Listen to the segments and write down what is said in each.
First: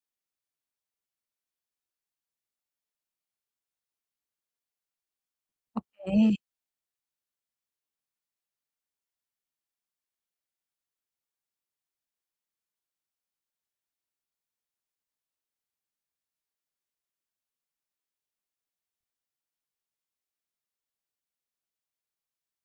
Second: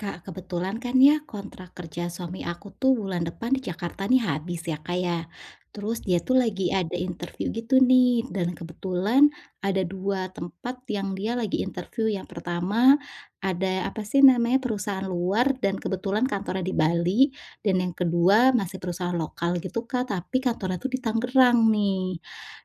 Kak, kebetulan kan ya kontrak kerja suami aku tuh bulan depan di Jakarta nih habis ya Kak ya. Terus dia Oke tuh lagi ada interview gitu nih dan kebetulan ada dua tempat yang dia lagi interview. Yang pertama ada apa sih namanya perusahaan luar dan kebetulan kantornya di Bali dan yang kedua masih perusahaan lokal gitu Kak, tapi kantornya tuh di Tangerang nih.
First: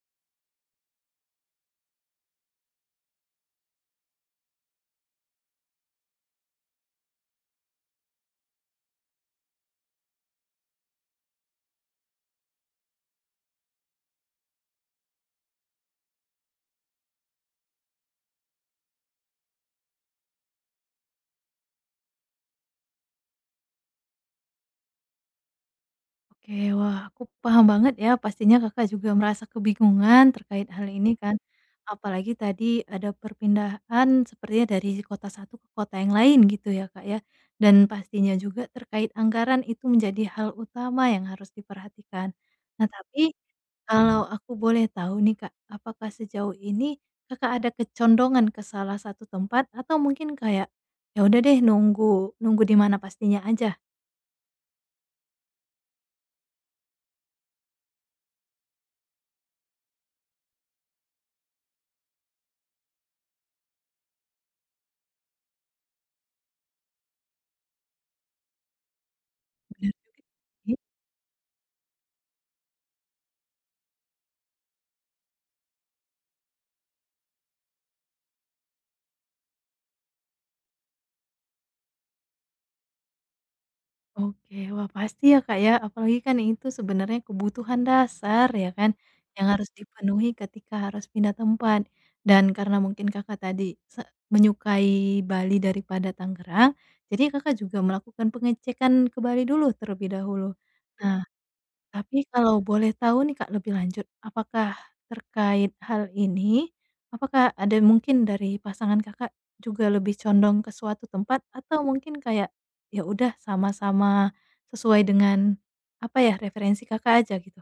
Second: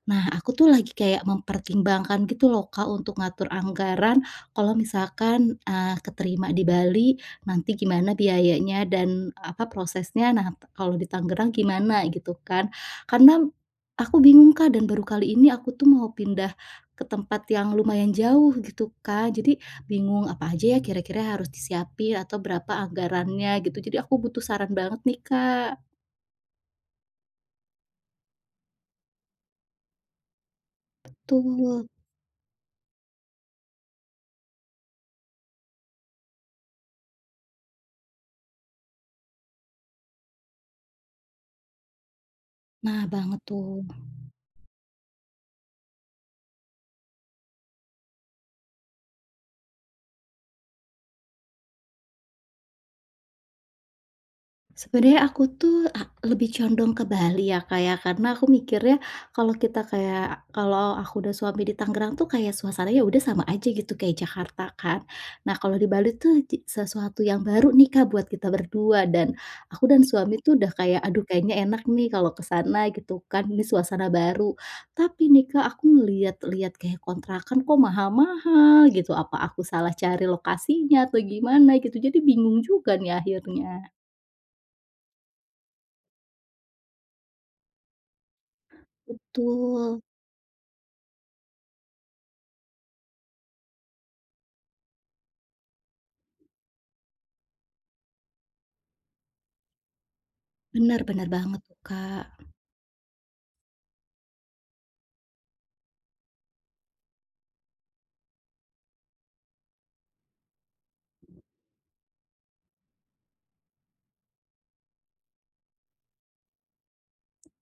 Nah, aku tuh lagi kayak mempertimbangkan gitu loh Kak untuk ngatur anggaran kalau misalkan keterima di Bali nanti gimana biayanya dan apa prosesnya, nah kalau di Tangerang gimana gitu kan. Karena aku bingung Kak dan baru kali ini aku tuh mau pindah ke tempat yang lumayan jauh gitu Kak, jadi bingung apa aja ya kira-kira harus disiapin atau berapa anggarannya gitu, jadi aku butuh saran banget nih Kak. oke, wah aku paham banget ya pastinya Kakak juga merasa kebingungan terkait hal ini kan. Tuh, Apalagi tadi ada perpindahan sepertinya dari kota satu ke kota yang lain gitu ya Kak ya. Dan pastinya juga terkait anggaran itu menjadi hal utama yang harus diperhatikan. Nah nah tapi banget tuh. kalau aku boleh tahu nih Kak, apakah sejauh ini Kakak ada kecondongan ke salah satu tempat atau mungkin kayak, ya udah deh nunggu nunggu di mana pastinya aja? Sebenarnya aku tuh lebih condong ke Bali ya, kayak karena aku mikirnya kalau kita kayak kalau aku dan suami di Tangerang tuh kayak suasananya udah sama aja gitu kayak Jakarta kan. Nah, kalau di Bali tuh sesuatu yang baru nih, Kak, buat kita berdua dan aku dan suami tuh udah kayak, "Aduh kayaknya enak nih kalau ke sana," gitu kan, ini suasana baru. Tapi nih, Kak, aku ngelihat-lihat kayak kontrakan kok mahal-mahal gitu, apa aku salah cari lokasinya atau gimana gitu, jadi bingung juga nih akhirnya. Oke, wah pasti ya Kak ya, apalagi kan itu sebenarnya kebutuhan dasar ya kan, yang harus Betul, dipenuhi ketika harus pindah tempat. Dan karena mungkin Kakak tadi se menyukai Bali daripada Tangerang, jadi Kakak juga melakukan pengecekan ke Bali dulu terlebih dahulu. Nah benar-benar banget tuh, tapi Kak. kalau boleh tahu nih Kak lebih lanjut, apakah terkait hal ini, apakah ada mungkin dari pasangan Kakak juga lebih condong ke suatu tempat atau mungkin kayak, ya udah sama-sama sesuai dengan apa ya, referensi Kakak aja gitu?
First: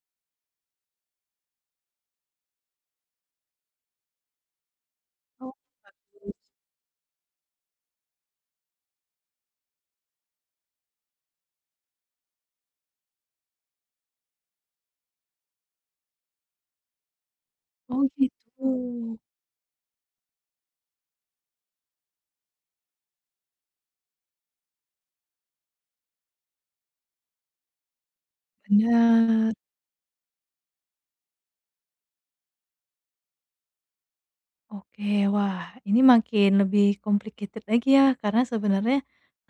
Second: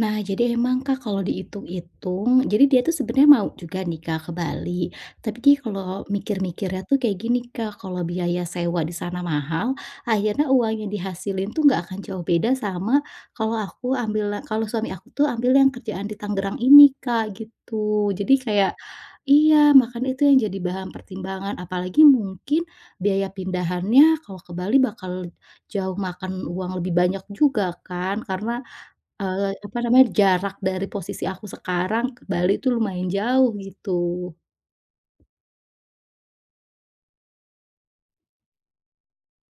Nah, jadi emang Kak kalau dihitung-hitung, jadi dia tuh sebenarnya mau juga nih Kak ke Bali, tapi Oh, dia kalau bagus. mikir-mikirnya tuh kayak gini Kak, kalau biaya sewa di sana mahal, akhirnya uang yang dihasilin tuh nggak akan jauh beda sama kalau suami aku tuh ambil yang kerjaan di Tangerang ini Kak, Oh gitu. Jadi gitu, kayak iya, makanya itu yang jadi bahan pertimbangan, apalagi mungkin biaya pindahannya kalau ke Bali bakal jauh makan uang lebih banyak juga kan, karena benar. apa namanya, jarak dari posisi aku sekarang ke Bali itu lumayan jauh gitu. Oke, wah ini makin lebih complicated lagi ya, karena sebenarnya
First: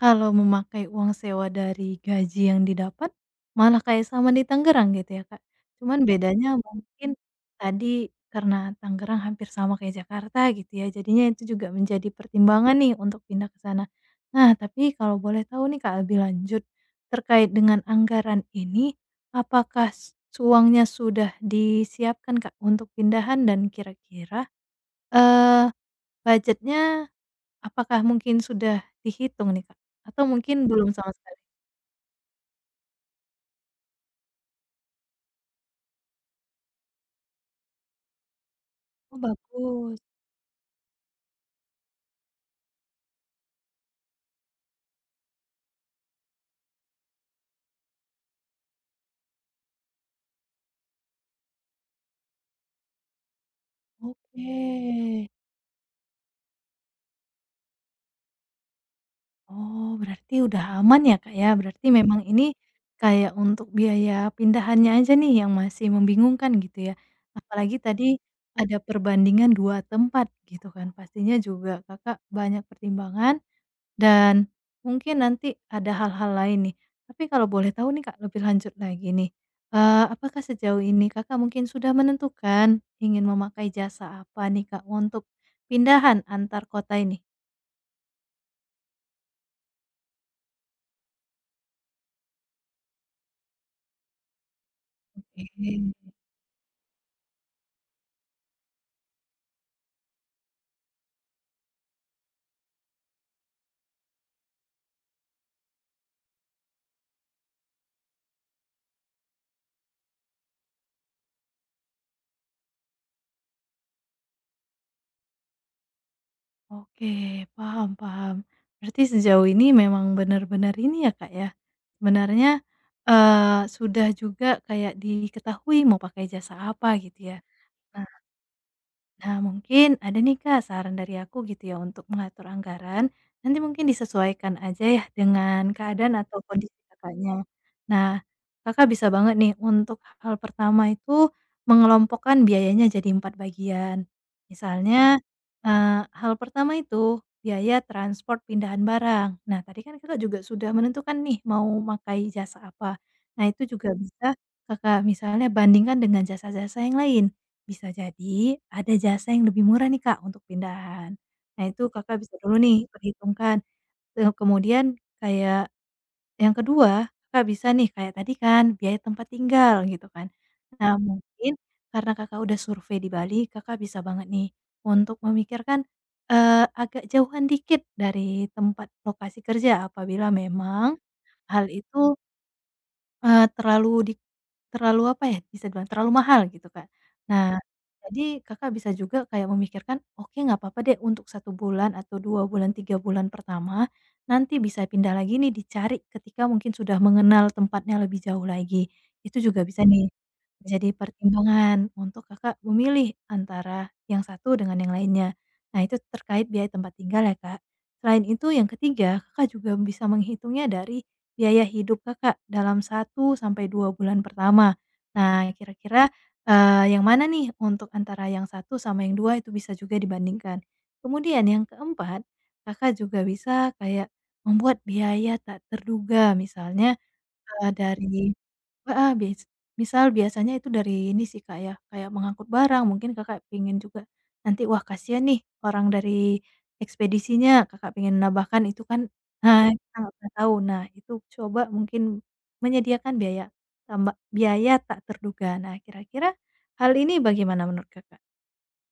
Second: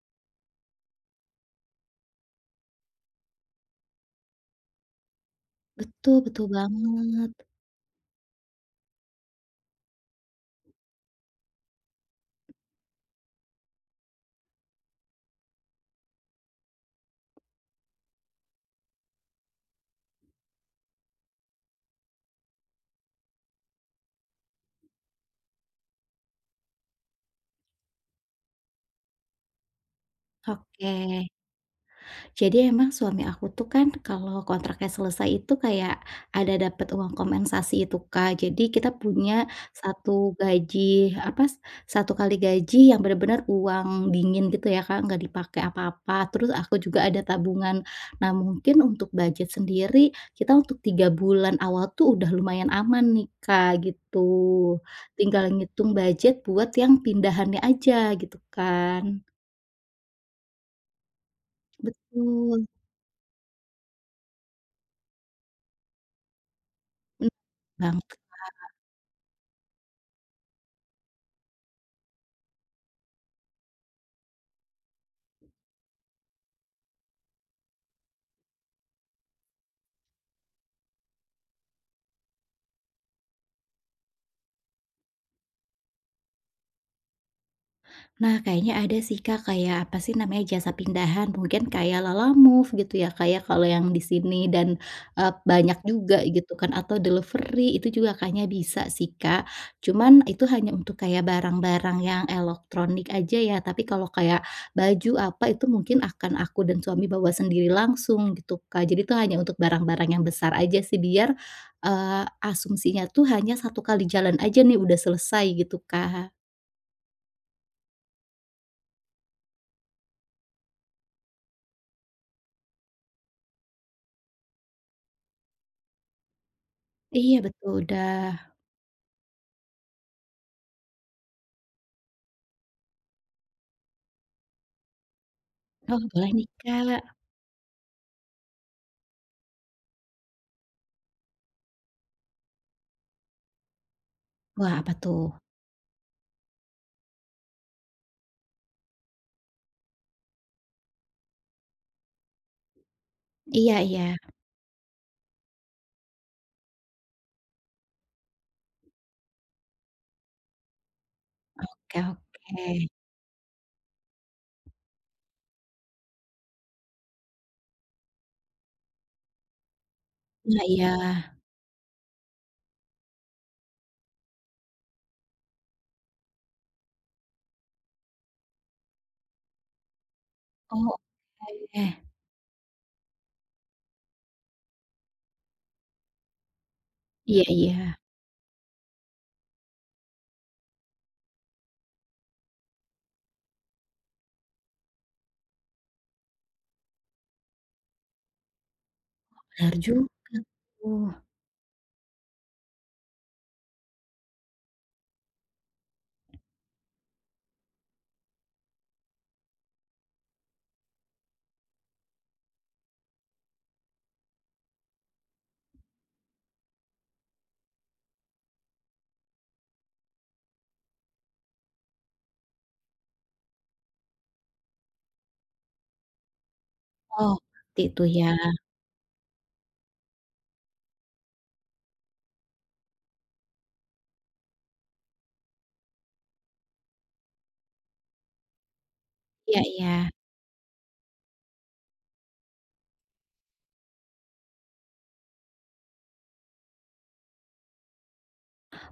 kalau memakai uang sewa dari gaji yang didapat, malah kayak sama di Tangerang gitu ya, Kak. Cuman Betul, betul bedanya mungkin banget. tadi karena Tangerang hampir sama kayak Jakarta gitu ya, jadinya itu juga menjadi pertimbangan nih untuk pindah ke sana. Nah, tapi kalau boleh tahu nih Kak lebih lanjut, terkait dengan anggaran ini, apakah uangnya sudah disiapkan Kak untuk pindahan dan kira-kira Eee, budgetnya apakah mungkin sudah dihitung nih, Kak? Atau mungkin belum Oke. sama sekali? Jadi emang suami aku tuh kan kalau kontraknya selesai itu kayak ada dapat uang kompensasi itu, Kak. Jadi kita Oh, punya bagus. satu gaji, apa, s- satu kali gaji yang benar-benar uang dingin gitu ya, Kak, nggak dipakai apa-apa. Terus aku juga ada tabungan. Nah, mungkin untuk budget sendiri kita untuk 3 bulan awal tuh udah lumayan aman nih, Kak, gitu. Oke. Tinggal ngitung budget buat yang pindahannya aja gitu kan. Oh, berarti udah aman ya, Kak, ya? Berarti memang ini Betul, kayak untuk biaya pindahannya aja nih yang masih membingungkan gitu ya. bener Apalagi banget. tadi ada perbandingan 2 tempat gitu kan, pastinya juga Kakak banyak pertimbangan. Dan mungkin nanti ada hal-hal lain nih, tapi kalau boleh tahu nih, Kak, lebih lanjut lagi nih, apakah sejauh ini Kakak mungkin sudah menentukan ingin memakai jasa apa nih, Kak, untuk pindahan antar kota ini? Nah, kayaknya ada sih, Kak, kayak apa sih namanya, jasa pindahan, mungkin kayak Lalamove gitu ya, kayak kalau yang di sini dan, banyak Oke. juga gitu kan, atau delivery itu juga kayaknya bisa sih, Kak. Cuman itu hanya untuk kayak barang-barang yang elektronik aja ya, tapi kalau kayak baju apa itu mungkin akan aku dan suami bawa sendiri langsung gitu, Kak. Jadi itu hanya untuk barang-barang yang besar aja sih biar, asumsinya tuh hanya satu kali jalan aja nih udah selesai gitu, Kak. Oke, paham paham. Berarti sejauh ini memang benar-benar ini ya, Kak, ya, sebenarnya, sudah juga kayak diketahui mau pakai jasa apa gitu Iya, ya? betul, udah. Nah, mungkin ada nih Kak saran dari aku gitu ya untuk mengatur anggaran, nanti mungkin disesuaikan aja ya dengan Oh, keadaan boleh atau nih, kondisi Kak. Kakaknya. Nah, Kakak bisa banget nih untuk hal pertama itu mengelompokkan biayanya jadi 4 bagian. Wah, apa Misalnya, tuh? Hal pertama itu biaya transport pindahan barang. Nah, tadi kan Kakak juga sudah menentukan nih mau pakai jasa apa. Nah, itu Iya, juga iya. bisa Kakak misalnya bandingkan dengan jasa-jasa yang lain. Bisa jadi ada jasa yang lebih murah nih, Kak, untuk pindahan. Nah, itu Oke, Kakak bisa dulu nih oke. perhitungkan, kemudian kayak yang kedua, Kakak bisa nih kayak tadi kan biaya tempat tinggal gitu kan. Iya, iya. Nah, mungkin karena Kakak udah survei di Bali, Kakak bisa banget nih untuk memikirkan, agak jauhan dikit dari tempat lokasi kerja apabila Oh, memang hal oke. itu Eee, terlalu di terlalu apa ya, bisa dibilang terlalu mahal gitu, Kak. Iya, Nah, iya. jadi Kakak bisa juga kayak memikirkan, "Oke, nggak apa-apa deh untuk satu bulan atau 2 bulan, 3 bulan pertama, nanti bisa pindah lagi nih, dicari ketika mungkin sudah mengenal tempatnya lebih jauh lagi." Itu juga Benar bisa nih, juga jadi tuh. pertimbangan untuk Kakak memilih antara yang satu dengan yang lainnya. Nah, itu terkait biaya tempat tinggal ya, Kak. Selain itu yang ketiga, Kakak juga bisa menghitungnya dari biaya hidup Kakak dalam satu sampai 2 bulan pertama. Nah, kira-kira, yang mana nih untuk antara yang satu sama yang 2 itu bisa juga dibandingkan. Kemudian yang keempat, Kakak juga bisa kayak membuat biaya tak terduga misalnya, Oh, eee, ngerti dari tuh ya. Heeh, bis misal biasanya itu dari ini sih, Kak, ya, kayak mengangkut barang mungkin Kakak pengen juga nanti, wah kasihan nih orang dari ekspedisinya, Kakak pengen nambahkan itu kan Iya, nah, iya. kita nggak pernah tahu. Nah, itu coba mungkin menyediakan biaya tak terduga. Nah, kira-kira hal ini bagaimana menurut Kakak?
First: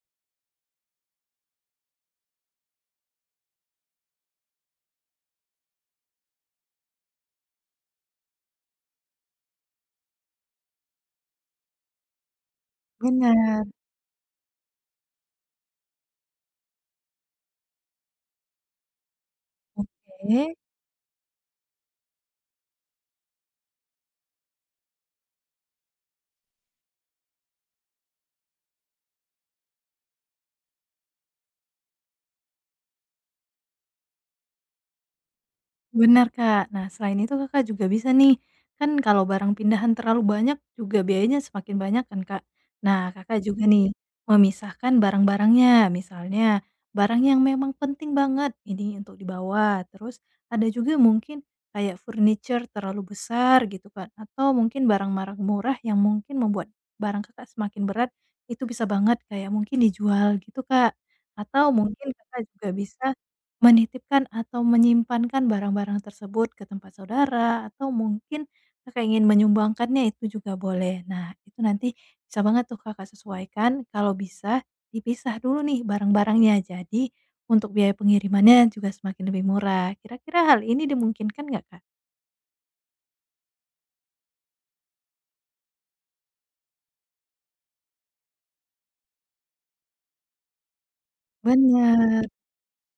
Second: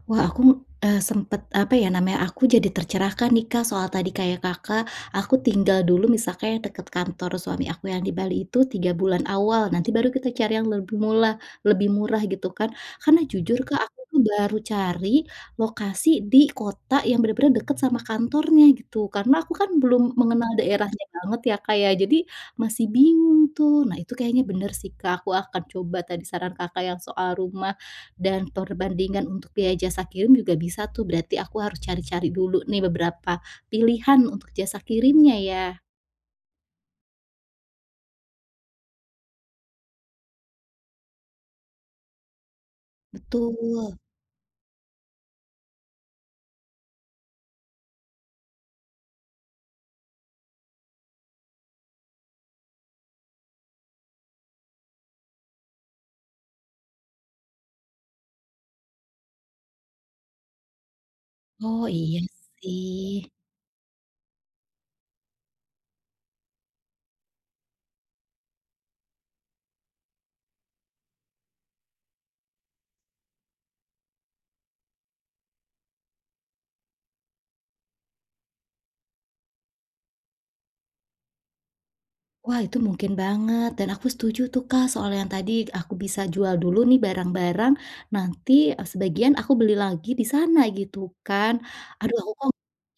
Wah, aku, sempet, apa ya namanya, aku jadi tercerahkan nih, Kak, soal tadi kayak Kakak, aku tinggal dulu misalkan yang deket kantor suami aku yang di Bali itu 3 bulan awal, nanti baru kita cari yang lebih murah gitu kan. Karena jujur, Benar. Kak, aku tuh baru cari lokasi di kota yang bener-bener deket sama kantornya gitu, karena aku kan belum mengenal Oke. daerahnya banget ya, Kak, ya, jadi masih bingung tuh. Nah, itu kayaknya bener sih, Kak, aku akan coba tadi saran Kakak yang soal rumah. Dan perbandingan untuk biaya jasa kirim juga bisa tuh, berarti aku harus cari-cari dulu nih beberapa pilihan untuk jasa kirimnya ya? Benar, Kak. Nah, selain itu Kakak juga bisa nih, kan kalau barang pindahan terlalu banyak juga biayanya semakin banyak kan, Kak. Nah, Kakak Betul. juga nih memisahkan barang-barangnya. Misalnya, barang yang memang penting banget ini untuk dibawa. Terus ada juga mungkin kayak furniture terlalu besar gitu kan, atau mungkin barang-barang murah yang mungkin membuat barang Kakak semakin berat, itu bisa banget kayak mungkin dijual gitu, Kak. Atau Oh, mungkin iya Kakak juga bisa sih. menitipkan atau menyimpankan barang-barang tersebut ke tempat saudara atau mungkin Kakak ingin menyumbangkannya itu juga boleh. Nah, itu nanti bisa banget tuh Kakak sesuaikan kalau bisa dipisah dulu nih barang-barangnya. Jadi untuk biaya pengirimannya juga semakin lebih murah. Kira-kira hal ini dimungkinkan nggak, Kak? Wah, itu mungkin banget dan aku setuju tuh, Kak, soal yang tadi aku bisa jual dulu nih barang-barang, nanti, sebagian aku beli lagi di sana gitu kan. Aduh Bener, aku kok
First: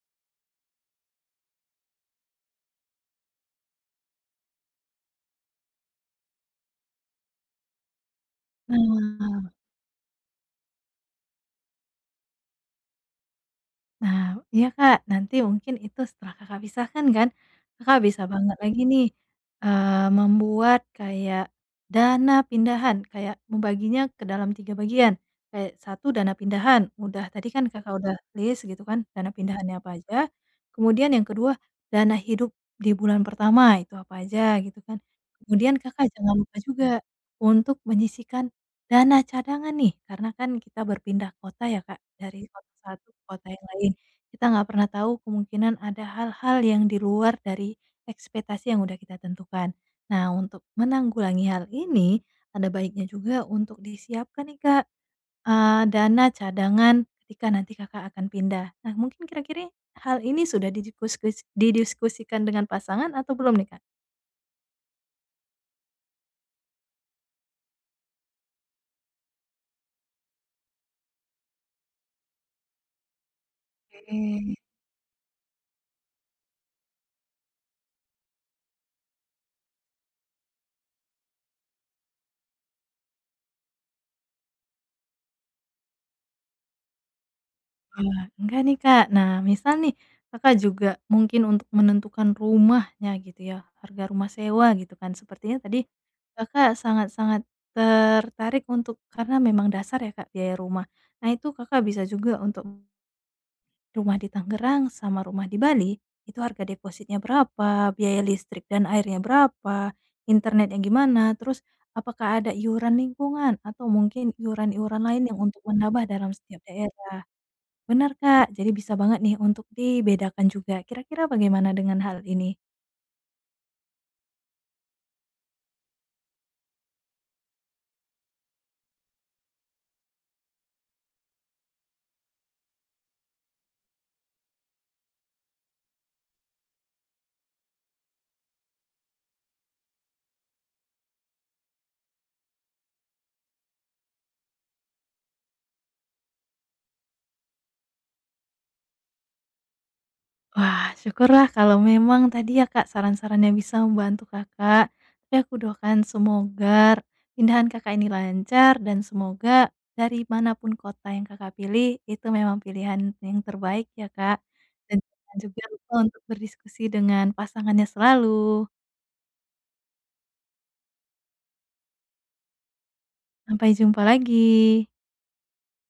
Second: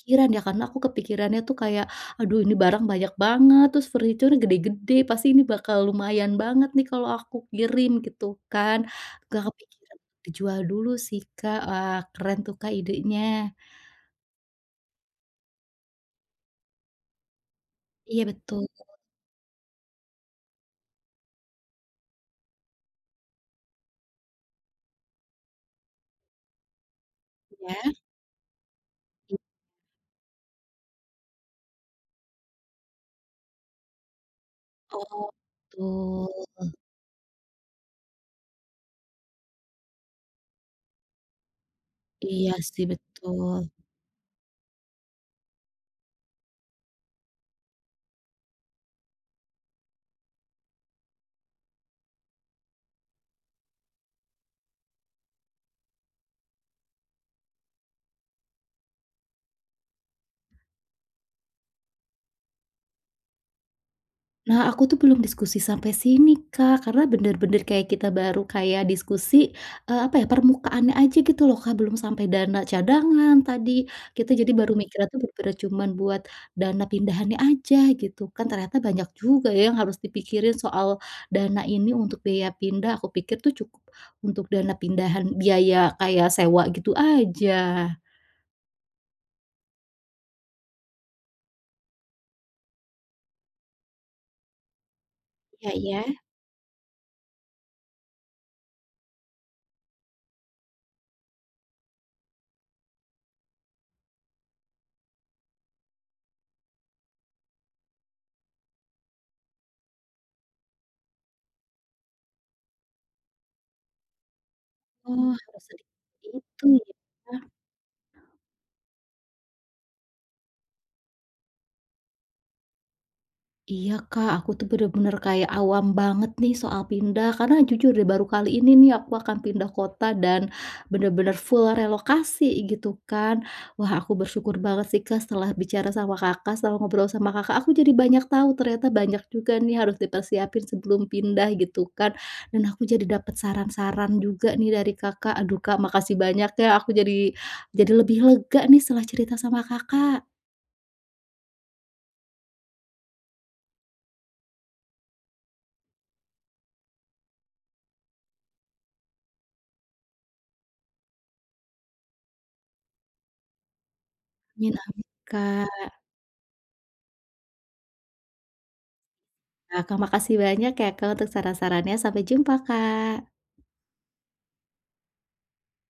kepikiran ya, karena aku kepikirannya tuh kayak, "Aduh ini barang banyak banget, terus furniture gede-gede, pasti ini bakal lumayan banget nih kalau aku kirim," gitu kan. nah. Gak kepikiran dijual dulu sih, Kak. Wah, keren tuh, Kak, idenya. Nah, iya Kak, nanti mungkin itu setelah Kakak pisahkan kan, Kakak bisa Iya banget betul lagi nih, membuat kayak dana pindahan, kayak membaginya ke dalam 3 bagian. Kayak satu dana pindahan, udah tadi kan Kakak ya. udah list gitu kan, dana Iya, pindahannya apa aja. Kemudian yang kedua dana hidup di bulan pertama, itu apa aja gitu kan. oh, Kemudian Kakak jangan lupa betul. juga untuk menyisihkan dana cadangan nih, karena kan kita berpindah kota ya Kak, dari Mhm. Iya kota sih, satu ke kota betul. yang lain. Kita nggak pernah tahu kemungkinan ada hal-hal yang di luar dari ekspektasi yang udah kita tentukan. Nah, untuk menanggulangi hal ini, ada baiknya juga untuk disiapkan nih Kak, dana cadangan ketika nanti Kakak akan pindah. Nah, mungkin kira-kira hal ini sudah didiskusikan dengan pasangan atau belum nih Kak? Nah, aku tuh belum diskusi sampai sini, Kak, karena bener-bener kayak kita baru kayak diskusi, apa ya, permukaannya aja gitu loh, Kak, belum sampai dana cadangan tadi. Kita jadi Oke. baru mikirnya tuh bener-bener cuman buat dana pindahannya aja gitu kan, ternyata banyak juga ya yang harus dipikirin soal dana ini untuk biaya pindah, aku pikir tuh cukup untuk dana pindahan biaya kayak sewa gitu aja. Wah, enggak nih, Kak. Nah, misal nih Kakak juga mungkin untuk menentukan rumahnya gitu ya, harga rumah sewa gitu kan, sepertinya Iya tadi ya. Kakak sangat-sangat tertarik untuk karena memang dasar ya, Kak, biaya rumah. Nah, itu Kakak bisa juga untuk rumah di Tangerang sama rumah di Bali, itu harga depositnya berapa, biaya listrik dan airnya berapa, internetnya gimana, terus apakah ada iuran lingkungan atau mungkin iuran-iuran lain Oh, yang untuk harus menambah dalam sedikit setiap itu ya. daerah. Benar Kak, jadi bisa banget nih untuk dibedakan juga. Kira-kira bagaimana dengan hal ini? Iya, Kak, aku tuh bener-bener kayak awam banget nih soal pindah, karena jujur deh baru kali ini nih aku akan pindah kota dan bener-bener full relokasi gitu kan. Wah, aku bersyukur banget sih, Kak, setelah bicara sama Kakak, setelah ngobrol sama Kakak, aku jadi banyak tahu ternyata banyak juga nih harus dipersiapin sebelum pindah gitu kan. Dan aku jadi dapat saran-saran juga nih dari Kakak. Aduh, Kak, makasih banyak ya. Aku jadi lebih lega nih setelah cerita sama Kakak. Wah, syukurlah kalau memang tadi ya, Kak, saran-sarannya bisa membantu Kakak. Tapi aku doakan semoga pindahan Kakak ini lancar dan semoga dari manapun kota yang Kakak pilih, itu memang pilihan yang terbaik ya, Kak. Amin, Dan amin, jangan juga Kak. lupa untuk berdiskusi dengan pasangannya selalu. Nah, Kak, makasih banyak ya, Kak, untuk saran-sarannya. Sampai jumpa, Kak. Sampai jumpa lagi.